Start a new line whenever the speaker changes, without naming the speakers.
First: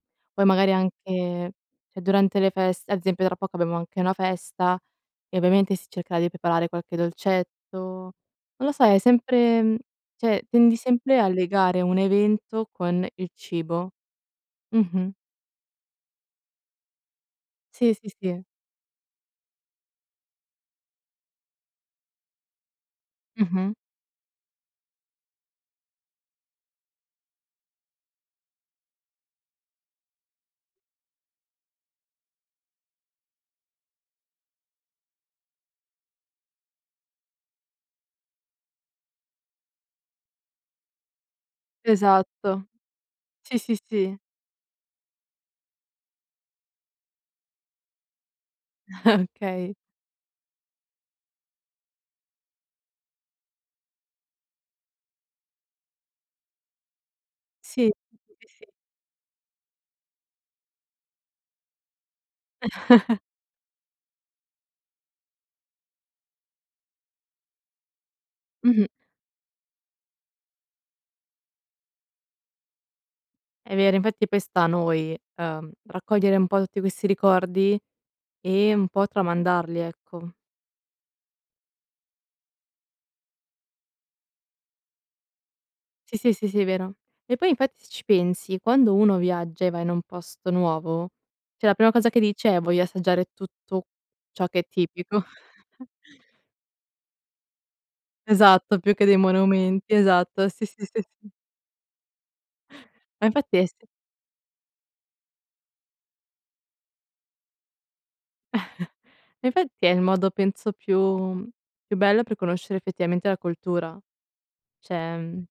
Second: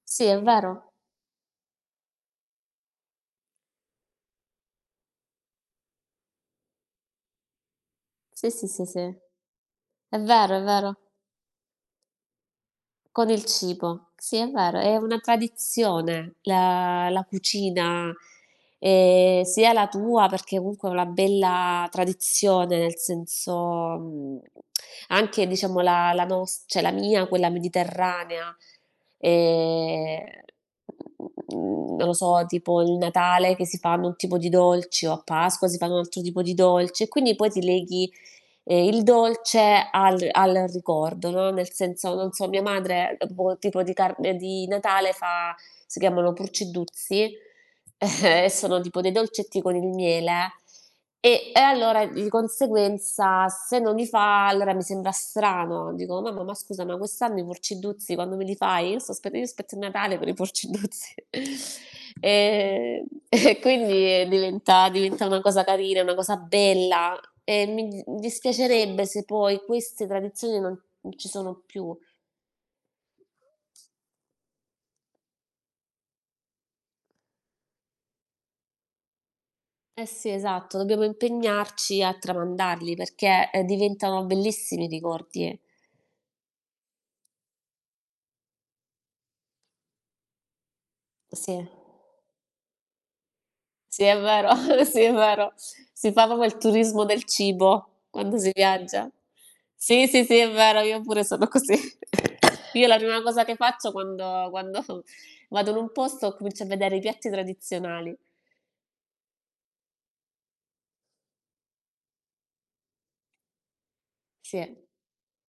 Sì, è
Poi magari
vero.
anche c'è durante le feste ad esempio tra poco abbiamo anche una festa e ovviamente si cercherà di preparare qualche dolcetto. Non
Sì, sì,
lo so,
sì,
è
sì.
sempre
È
cioè
vero, è
tendi
vero.
sempre a legare un evento con
Con
il
il
cibo.
cibo. Sì, è vero, è
Mh-mh.
una tradizione la la
Sì,
cucina,
sì, sì.
ehm, sia la tua, perché comunque è una bella tradizione, nel senso,
Mh-mh.
mhmm, anche diciamo la la nos cioè la mia quella mediterranea, ehm, non lo so tipo il Natale che si fanno un tipo di dolce o a Pasqua si fanno un altro tipo di dolce e quindi poi ti leghi, ehm, il dolce al al ricordo, no, nel senso, non so, mia
Esatto,
madre, ehm,
sì,
boh
sì,
tipo di
sì.
tarn di Natale fa si chiamano Purceddhruzzi e sono tipo dei dolcetti
Okay.
con il miele e e allora di conseguenza se non li fa, allora mi sembra strano, dico: "Mamma, ma scusami quest'anno i
Sì,
Purceddhruzzi
sì,
quando me
sì,
li
sì.
fai?" Io sto aspe io aspetto il Natale per i Purceddhruzzi. Ehm, e quindi, ehm, diventa diventa una cosa carina, una cosa bella e mi di mi
Mh-mh.
dispiacerebbe se poi queste tradizioni non non ci sono più.
È vero, infatti poi sta a noi, ehm, raccogliere un po' tutti questi ricordi e un po' tramandarli,
Eh, sì,
ecco.
esatto. Dobbiamo impegnarci a tramandarli, perché, ehm, diventano bellissimi ricordi.
Sì, sì, sì, vero. E poi infatti se ci pensi, quando uno viaggia e va in un posto nuovo, cioè
Sì.
la prima cosa che dice è voglio assaggiare tutto
Sì, è
ciò
vero
che è
sì, è
tipico.
vero. Si fa proprio il turismo del cibo quando si
Esatto, più che
viaggia.
dei monumenti,
Sì, sì, sì,
esatto,
è
sì,
vero,
sì,
io
sì,
pure
sì.
sono così. Io la prima
Ma
cosa che
infatti è se
faccio quando quando vado in un posto comincio a vedere i piatti tradizionali.
E infatti è il modo penso più, mh, più bello per conoscere effettivamente la cultura.
Sì.
Cioè, mhmm